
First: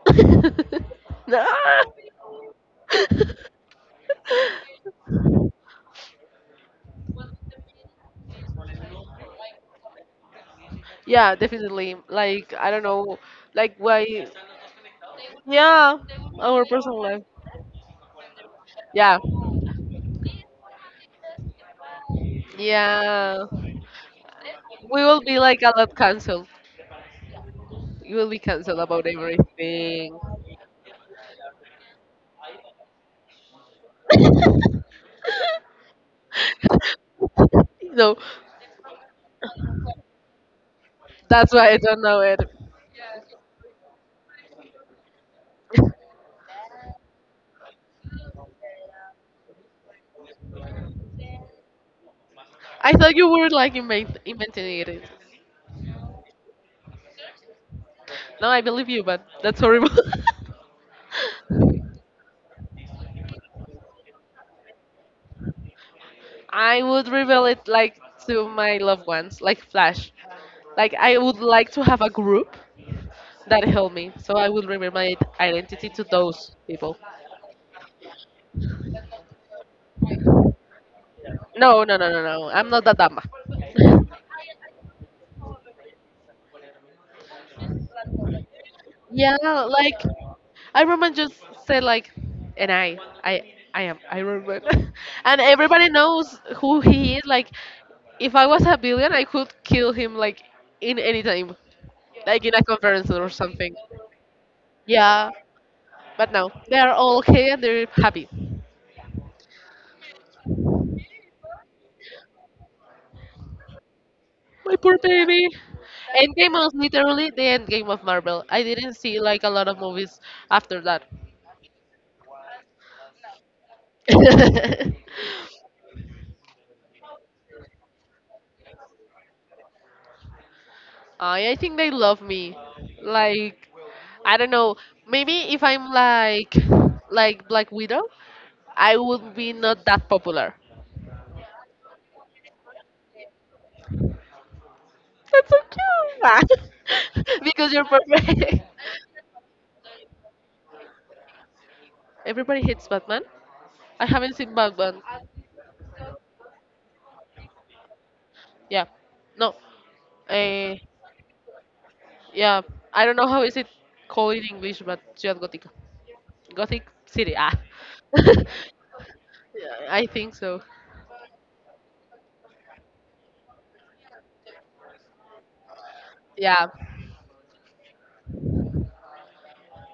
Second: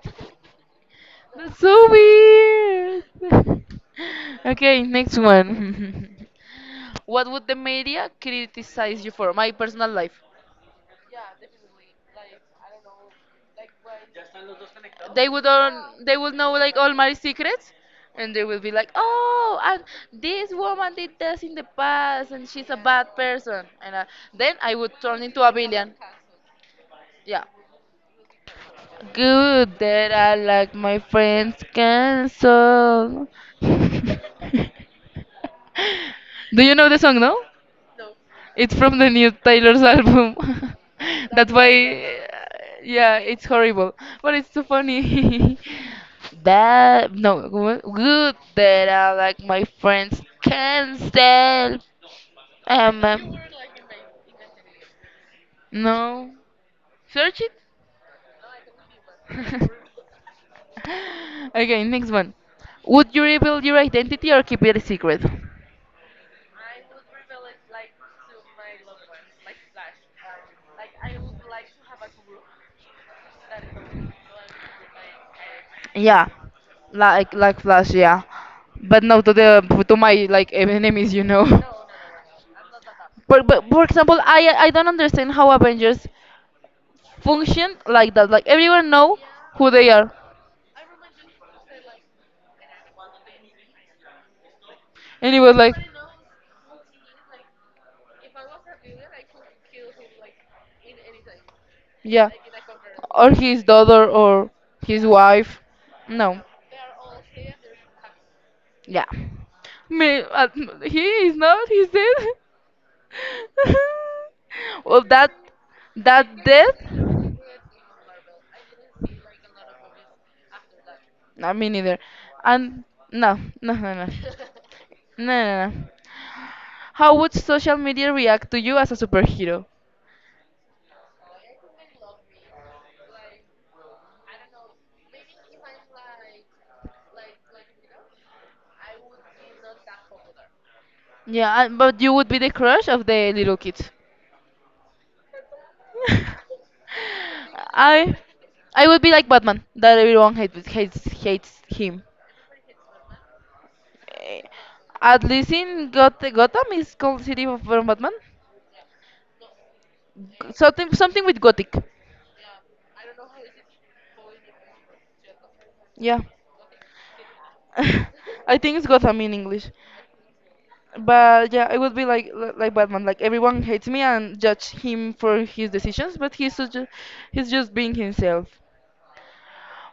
[SPEAKER 1] That's
[SPEAKER 2] Ah!
[SPEAKER 1] so weird. Okay, next one. What would the media criticize you for? My personal life.
[SPEAKER 2] yeah, definitely. Like I don't know, like why? Yeah,
[SPEAKER 1] They would know
[SPEAKER 2] our
[SPEAKER 1] like all
[SPEAKER 2] personal
[SPEAKER 1] my
[SPEAKER 2] life.
[SPEAKER 1] secrets, and they will be like,
[SPEAKER 2] Yeah,
[SPEAKER 1] oh, and this woman did this in the past, and she's a bad
[SPEAKER 2] yeah.
[SPEAKER 1] person. And then I would
[SPEAKER 2] We will
[SPEAKER 1] turn
[SPEAKER 2] be
[SPEAKER 1] into a
[SPEAKER 2] like a
[SPEAKER 1] villain.
[SPEAKER 2] lot cancelled.
[SPEAKER 1] Yeah.
[SPEAKER 2] You will be cancelled about
[SPEAKER 1] Good that
[SPEAKER 2] everything.
[SPEAKER 1] I like my friends cancel. Do you know the song, no?
[SPEAKER 2] No,
[SPEAKER 1] It's from the new Taylor's album. That's
[SPEAKER 2] that's why I don't know
[SPEAKER 1] why,
[SPEAKER 2] it.
[SPEAKER 1] yeah, it's horrible, but it's so funny. That no good that I like my friends can tell.
[SPEAKER 2] I
[SPEAKER 1] Um,
[SPEAKER 2] thought you
[SPEAKER 1] um,
[SPEAKER 2] were like inventing it.
[SPEAKER 1] no, search it.
[SPEAKER 2] No, I believe you, but that's horrible.
[SPEAKER 1] Okay, next one. Would you reveal your identity or keep it a secret?
[SPEAKER 2] I would reveal it like to my loved ones, like Flash. Like I would like to have a group that help me, so I will remember my identity to
[SPEAKER 1] Yeah,
[SPEAKER 2] those people.
[SPEAKER 1] like Flash, yeah. But not to the to my like enemies, you know.
[SPEAKER 2] No, no, no, no, no. I'm not that dumb.
[SPEAKER 1] But for example, I don't understand how Avengers function like that. Like everyone know
[SPEAKER 2] Yeah,
[SPEAKER 1] who they
[SPEAKER 2] like
[SPEAKER 1] are,
[SPEAKER 2] I remember just said like, and I, I am. I remember,
[SPEAKER 1] and it
[SPEAKER 2] and
[SPEAKER 1] was like
[SPEAKER 2] everybody knows who he is. Like, if I was a billion, I could kill him like in any time,
[SPEAKER 1] yeah,
[SPEAKER 2] like in a conference or
[SPEAKER 1] or his
[SPEAKER 2] something.
[SPEAKER 1] daughter or his
[SPEAKER 2] Yeah,
[SPEAKER 1] wife.
[SPEAKER 2] but
[SPEAKER 1] No,
[SPEAKER 2] no, they are all okay and they're happy.
[SPEAKER 1] yeah. Me, he is not. He's dead.
[SPEAKER 2] My poor
[SPEAKER 1] Well, that
[SPEAKER 2] baby.
[SPEAKER 1] that
[SPEAKER 2] Endgame was
[SPEAKER 1] death.
[SPEAKER 2] literally the end game of Marvel. I didn't see like a lot of movies after that.
[SPEAKER 1] Not me neither. And no, no, no, no, no, no, no. How would social media react to you as a superhero?
[SPEAKER 2] I think they love me. Like I don't know. Maybe if I'm like Black Widow, I would be not that popular.
[SPEAKER 1] Yeah, but you would be the crush of the little kids.
[SPEAKER 2] That's so cute. Because you're
[SPEAKER 1] I
[SPEAKER 2] perfect.
[SPEAKER 1] I would be like Batman, that everyone hates him.
[SPEAKER 2] Everybody hates Batman. I haven't
[SPEAKER 1] Eh,
[SPEAKER 2] seen Batman.
[SPEAKER 1] At least in Gotham is called City of from Batman.
[SPEAKER 2] Yeah. No. Uh,
[SPEAKER 1] Something something with Gothic.
[SPEAKER 2] Yeah, I don't know how is it called in English, but Ciudad Gótica,
[SPEAKER 1] Yeah.
[SPEAKER 2] Gothic City. Ah,
[SPEAKER 1] I think it's Gotham in English.
[SPEAKER 2] yeah, I think so.
[SPEAKER 1] But yeah, it would be like like Batman. Like everyone hates me and judge him for his decisions, but
[SPEAKER 2] Yeah,
[SPEAKER 1] he's just being himself.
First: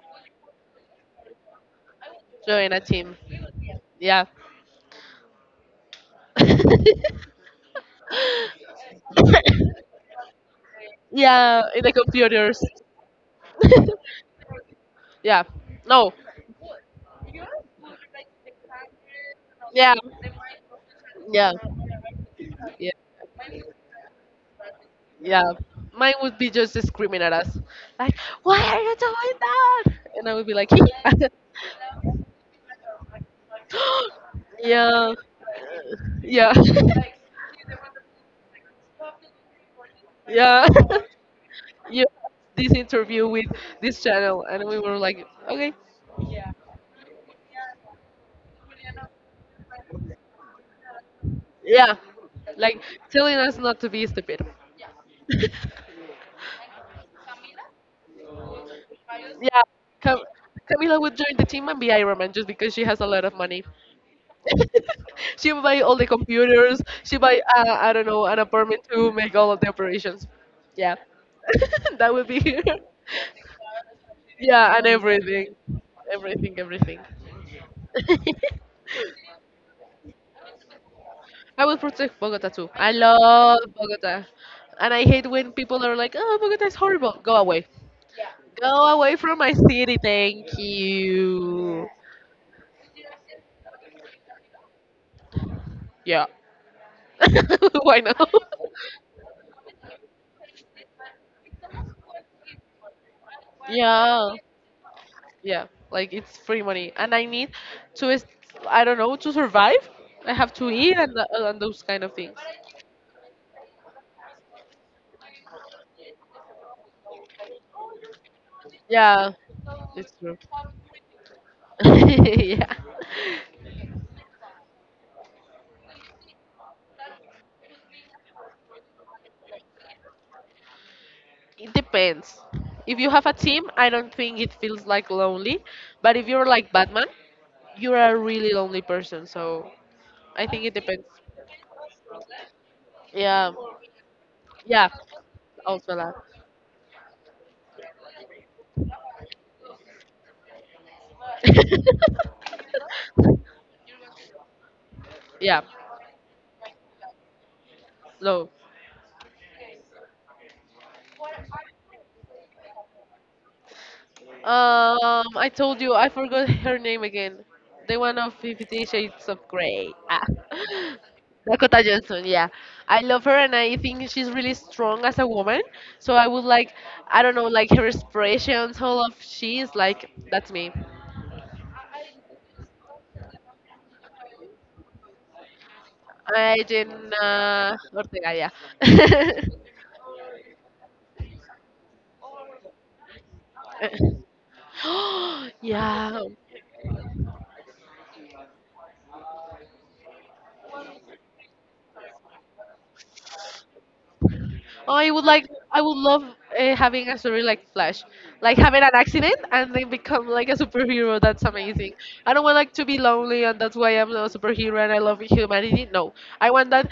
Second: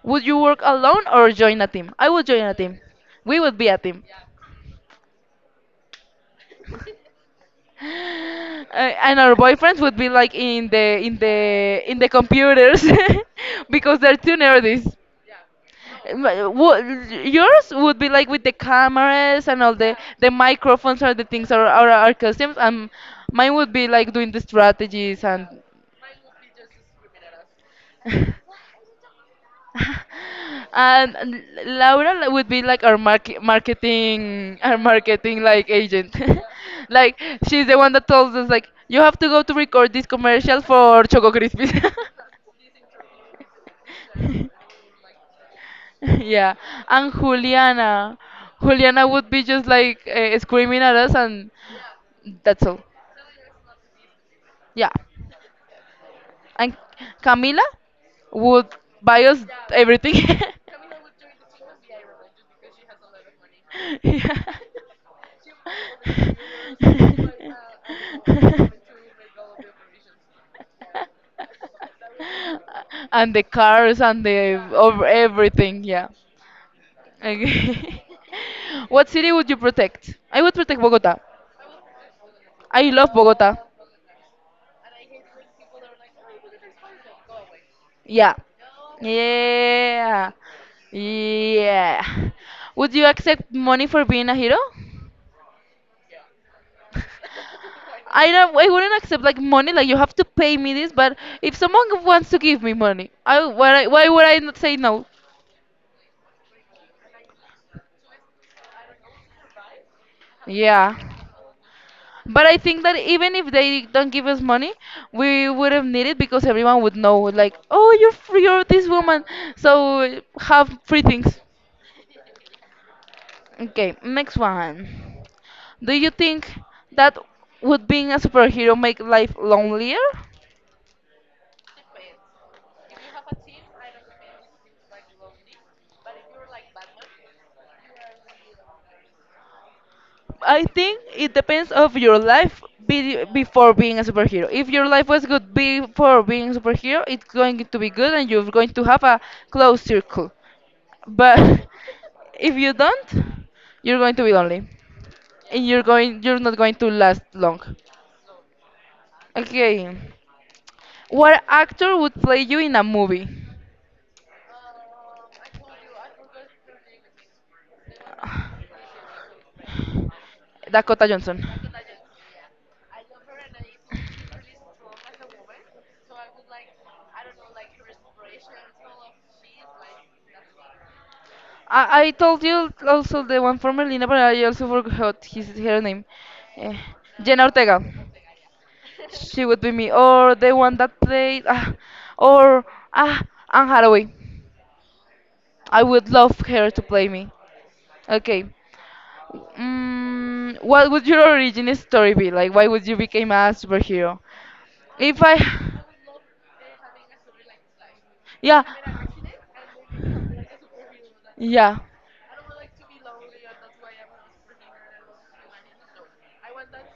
[SPEAKER 1] Would you work alone or join a team? I would join a
[SPEAKER 2] join a
[SPEAKER 1] team.
[SPEAKER 2] team.
[SPEAKER 1] We would be a team.
[SPEAKER 2] Yeah,
[SPEAKER 1] And our boyfriends would be like in
[SPEAKER 2] yeah, in the
[SPEAKER 1] the
[SPEAKER 2] computers.
[SPEAKER 1] computers because they're too nerdy.
[SPEAKER 2] Yeah, no,
[SPEAKER 1] My- what- Yours would be like with the cameras and all the
[SPEAKER 2] yeah,
[SPEAKER 1] the microphones or the things
[SPEAKER 2] yeah,
[SPEAKER 1] or our costumes, and
[SPEAKER 2] yeah,
[SPEAKER 1] mine would be like doing the strategies, and
[SPEAKER 2] yeah. Mine would be just screaming at us, like, "Why are you doing that?" And I would be like,
[SPEAKER 1] and Laura would be like our
[SPEAKER 2] "Yeah."
[SPEAKER 1] marketing like agent.
[SPEAKER 2] Yeah.
[SPEAKER 1] Like she's the one that tells us like you have to go to record this commercial
[SPEAKER 2] Yeah.
[SPEAKER 1] for Choco Crispies.
[SPEAKER 2] You have this interview with this channel and we were like, okay.
[SPEAKER 1] Yeah, and Juliana would be just like screaming at us. And
[SPEAKER 2] Yeah.
[SPEAKER 1] that's all.
[SPEAKER 2] Like telling us not to be stupid.
[SPEAKER 1] Yeah.
[SPEAKER 2] Yeah.
[SPEAKER 1] And Camila would buy us everything.
[SPEAKER 2] Cam- Camila would join the team and be Iron Man just because she has a lot of money.
[SPEAKER 1] Yeah,
[SPEAKER 2] She would buy all the computers. She buy I don't know an apartment to make all of the operations. Yeah, that would be her.
[SPEAKER 1] and the cars and the
[SPEAKER 2] Yeah, and
[SPEAKER 1] over
[SPEAKER 2] everything,
[SPEAKER 1] everything, yeah.
[SPEAKER 2] everything, everything.
[SPEAKER 1] Okay. What city would you protect? I would protect Bogota.
[SPEAKER 2] I would protect Bogota too.
[SPEAKER 1] I
[SPEAKER 2] I
[SPEAKER 1] love Bogota.
[SPEAKER 2] love Bogota. And I hate when people are like, oh, Bogota is horrible. Go away.
[SPEAKER 1] Yeah.
[SPEAKER 2] Go away from my city.
[SPEAKER 1] Yeah.
[SPEAKER 2] Thank you.
[SPEAKER 1] Yeah. Would you accept money for being a hero?
[SPEAKER 2] Yeah. Why not?
[SPEAKER 1] I wouldn't accept like money, like you have to pay me this, but if someone wants to give me money, I why would
[SPEAKER 2] Yeah.
[SPEAKER 1] I not say no?
[SPEAKER 2] Yeah. Like it's free money. And I need to, is- I don't know, to survive. I have to
[SPEAKER 1] Yeah.
[SPEAKER 2] eat and, and those kind of things.
[SPEAKER 1] But I think that even if they don't give us money, we would have needed because everyone would know, like, oh, you're free, you're this woman,
[SPEAKER 2] Yeah. It's
[SPEAKER 1] so
[SPEAKER 2] true.
[SPEAKER 1] have free things.
[SPEAKER 2] Yeah.
[SPEAKER 1] Okay, next one. Do you think that would being a superhero make life lonelier?
[SPEAKER 2] It depends. If you have a team, I don't think it feels like lonely. But if you're like Batman, you're a really lonely person. So I think
[SPEAKER 1] I
[SPEAKER 2] it
[SPEAKER 1] think
[SPEAKER 2] depends.
[SPEAKER 1] it depends of your
[SPEAKER 2] Yeah.
[SPEAKER 1] before being a superhero. If your
[SPEAKER 2] Yeah.
[SPEAKER 1] life was good
[SPEAKER 2] Also that.
[SPEAKER 1] before being a superhero, it's going to be good and you're going to have a closed circle. But if you don't, you're going to be lonely,
[SPEAKER 2] Yeah.
[SPEAKER 1] and you're not going to last long.
[SPEAKER 2] Low.
[SPEAKER 1] Okay. What actor would play you in a movie?
[SPEAKER 2] I told you I forgot her name again. The one of Fifty Shades of Grey. Ah.
[SPEAKER 1] Dakota Johnson.
[SPEAKER 2] Dakota Johnson, yeah. I love her and I think she's really strong as a woman. So I would like, I don't know, like her expressions, all of she is like, that's me.
[SPEAKER 1] I told you also the one from Merlina, but I also forgot his her name.
[SPEAKER 2] I
[SPEAKER 1] Eh,
[SPEAKER 2] didn't,
[SPEAKER 1] Jenna Ortega.
[SPEAKER 2] Ortega, yeah.
[SPEAKER 1] She would be me. Or the one that played, ah, or. Ah, Anne Hathaway. I would
[SPEAKER 2] Yeah,
[SPEAKER 1] love her to play me. Okay. What would your origin story be? Like, why would you become a superhero? If I.
[SPEAKER 2] I would love having a story like Flash, like
[SPEAKER 1] Yeah.
[SPEAKER 2] having an accident and then become like a superhero. That's
[SPEAKER 1] Yeah.
[SPEAKER 2] amazing. I don't want like to be lonely, and that's why I'm a superhero and I love humanity. No, I want that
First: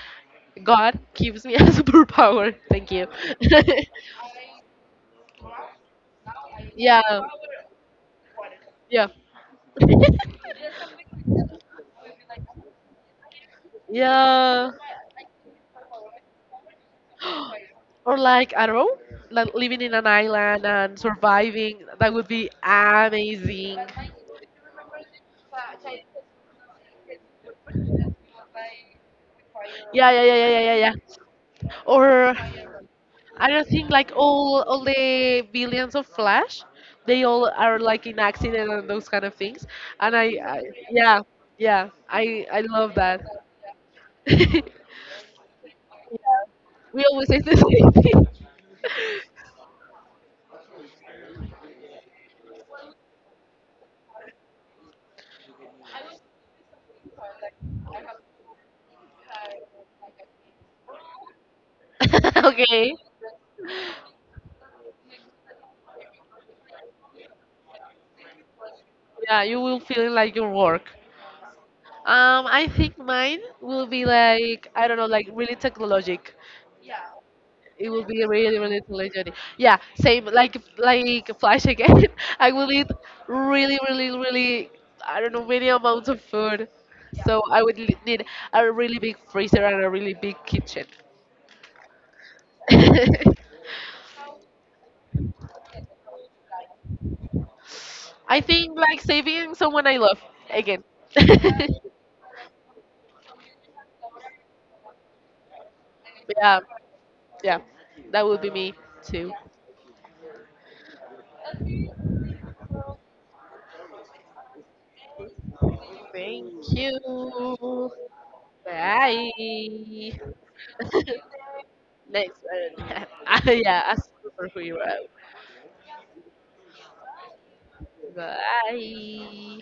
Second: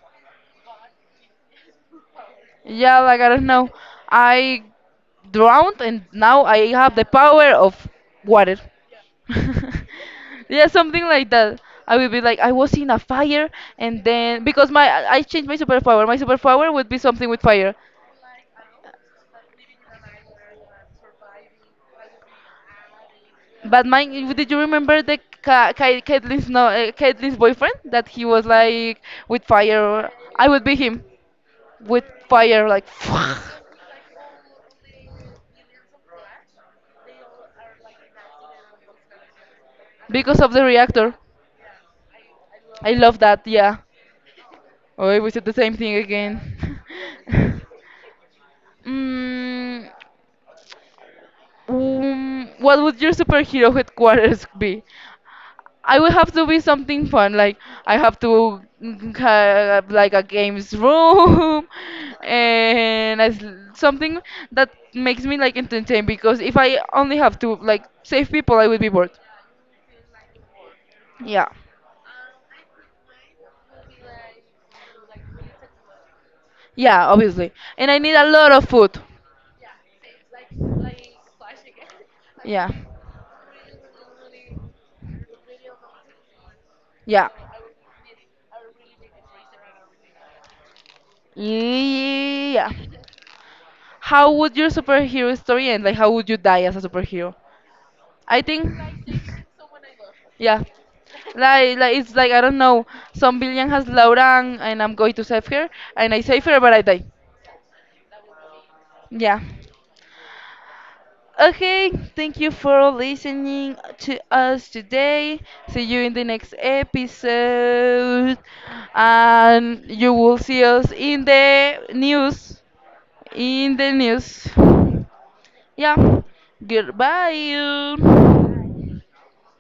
[SPEAKER 2] God gives me a superpower. Thank
[SPEAKER 1] Yeah,
[SPEAKER 2] you.
[SPEAKER 1] like I don't know. I drowned and now I have the
[SPEAKER 2] Yeah,
[SPEAKER 1] power of water.
[SPEAKER 2] yeah,
[SPEAKER 1] Yeah, something like that. I will be like I was in a fire, and then because
[SPEAKER 2] yeah.
[SPEAKER 1] my I changed my superpower. My superpower would be something with fire.
[SPEAKER 2] Or like Arrow, like living in an island and surviving. That would be amazing.
[SPEAKER 1] But mine, did you remember the Caitlyn's no Caitlyn's boyfriend that he was like with
[SPEAKER 2] Yeah,
[SPEAKER 1] fire?
[SPEAKER 2] yeah, yeah,
[SPEAKER 1] I
[SPEAKER 2] yeah, yeah,
[SPEAKER 1] would
[SPEAKER 2] yeah.
[SPEAKER 1] be him
[SPEAKER 2] Yeah.
[SPEAKER 1] with
[SPEAKER 2] Or
[SPEAKER 1] fire like
[SPEAKER 2] I don't think like all the billions of Flash, they all are like in accident and those kind of things. And
[SPEAKER 1] because of
[SPEAKER 2] I
[SPEAKER 1] the reactor.
[SPEAKER 2] yeah, yeah, I
[SPEAKER 1] I
[SPEAKER 2] love
[SPEAKER 1] love
[SPEAKER 2] that.
[SPEAKER 1] that. Yeah.
[SPEAKER 2] We
[SPEAKER 1] Oh, we said the same thing again.
[SPEAKER 2] always say the same thing.
[SPEAKER 1] mm, what would your superhero headquarters be? I would have to be something fun, like I have to have like a games room
[SPEAKER 2] Okay.
[SPEAKER 1] and as something that makes me like entertained, because if I only have to like save people, I would be bored.
[SPEAKER 2] Yeah, you will feel like your work.
[SPEAKER 1] Yeah,
[SPEAKER 2] I think mine will be like I don't know, like really technologic.
[SPEAKER 1] yeah, obviously,
[SPEAKER 2] It
[SPEAKER 1] and I
[SPEAKER 2] will
[SPEAKER 1] need
[SPEAKER 2] be
[SPEAKER 1] a lot
[SPEAKER 2] really,
[SPEAKER 1] of
[SPEAKER 2] really
[SPEAKER 1] food.
[SPEAKER 2] legendary. Yeah, same like Flash again. I will
[SPEAKER 1] Yeah,
[SPEAKER 2] eat really, really, really I don't know many amounts of food.
[SPEAKER 1] yeah,
[SPEAKER 2] So I would need a really big freezer and a really big kitchen.
[SPEAKER 1] yeah. How would your superhero story end? Like, how would you die as a superhero?
[SPEAKER 2] I
[SPEAKER 1] I think,
[SPEAKER 2] think like saving someone I love
[SPEAKER 1] yeah.
[SPEAKER 2] again.
[SPEAKER 1] Like it's like I don't know. Some villain has Laura, and I'm going to save her, and I save
[SPEAKER 2] Yeah,
[SPEAKER 1] her, but I die.
[SPEAKER 2] yeah, that would be me too.
[SPEAKER 1] Yeah. Okay, thank you for listening to us today. See you in the
[SPEAKER 2] Thank
[SPEAKER 1] next
[SPEAKER 2] you.
[SPEAKER 1] episode.
[SPEAKER 2] Bye.
[SPEAKER 1] And you will see us in the
[SPEAKER 2] Next
[SPEAKER 1] news.
[SPEAKER 2] one.
[SPEAKER 1] In
[SPEAKER 2] Yeah,
[SPEAKER 1] the
[SPEAKER 2] ask
[SPEAKER 1] news.
[SPEAKER 2] for who you are.
[SPEAKER 1] Yeah. Goodbye. You.
[SPEAKER 2] Bye.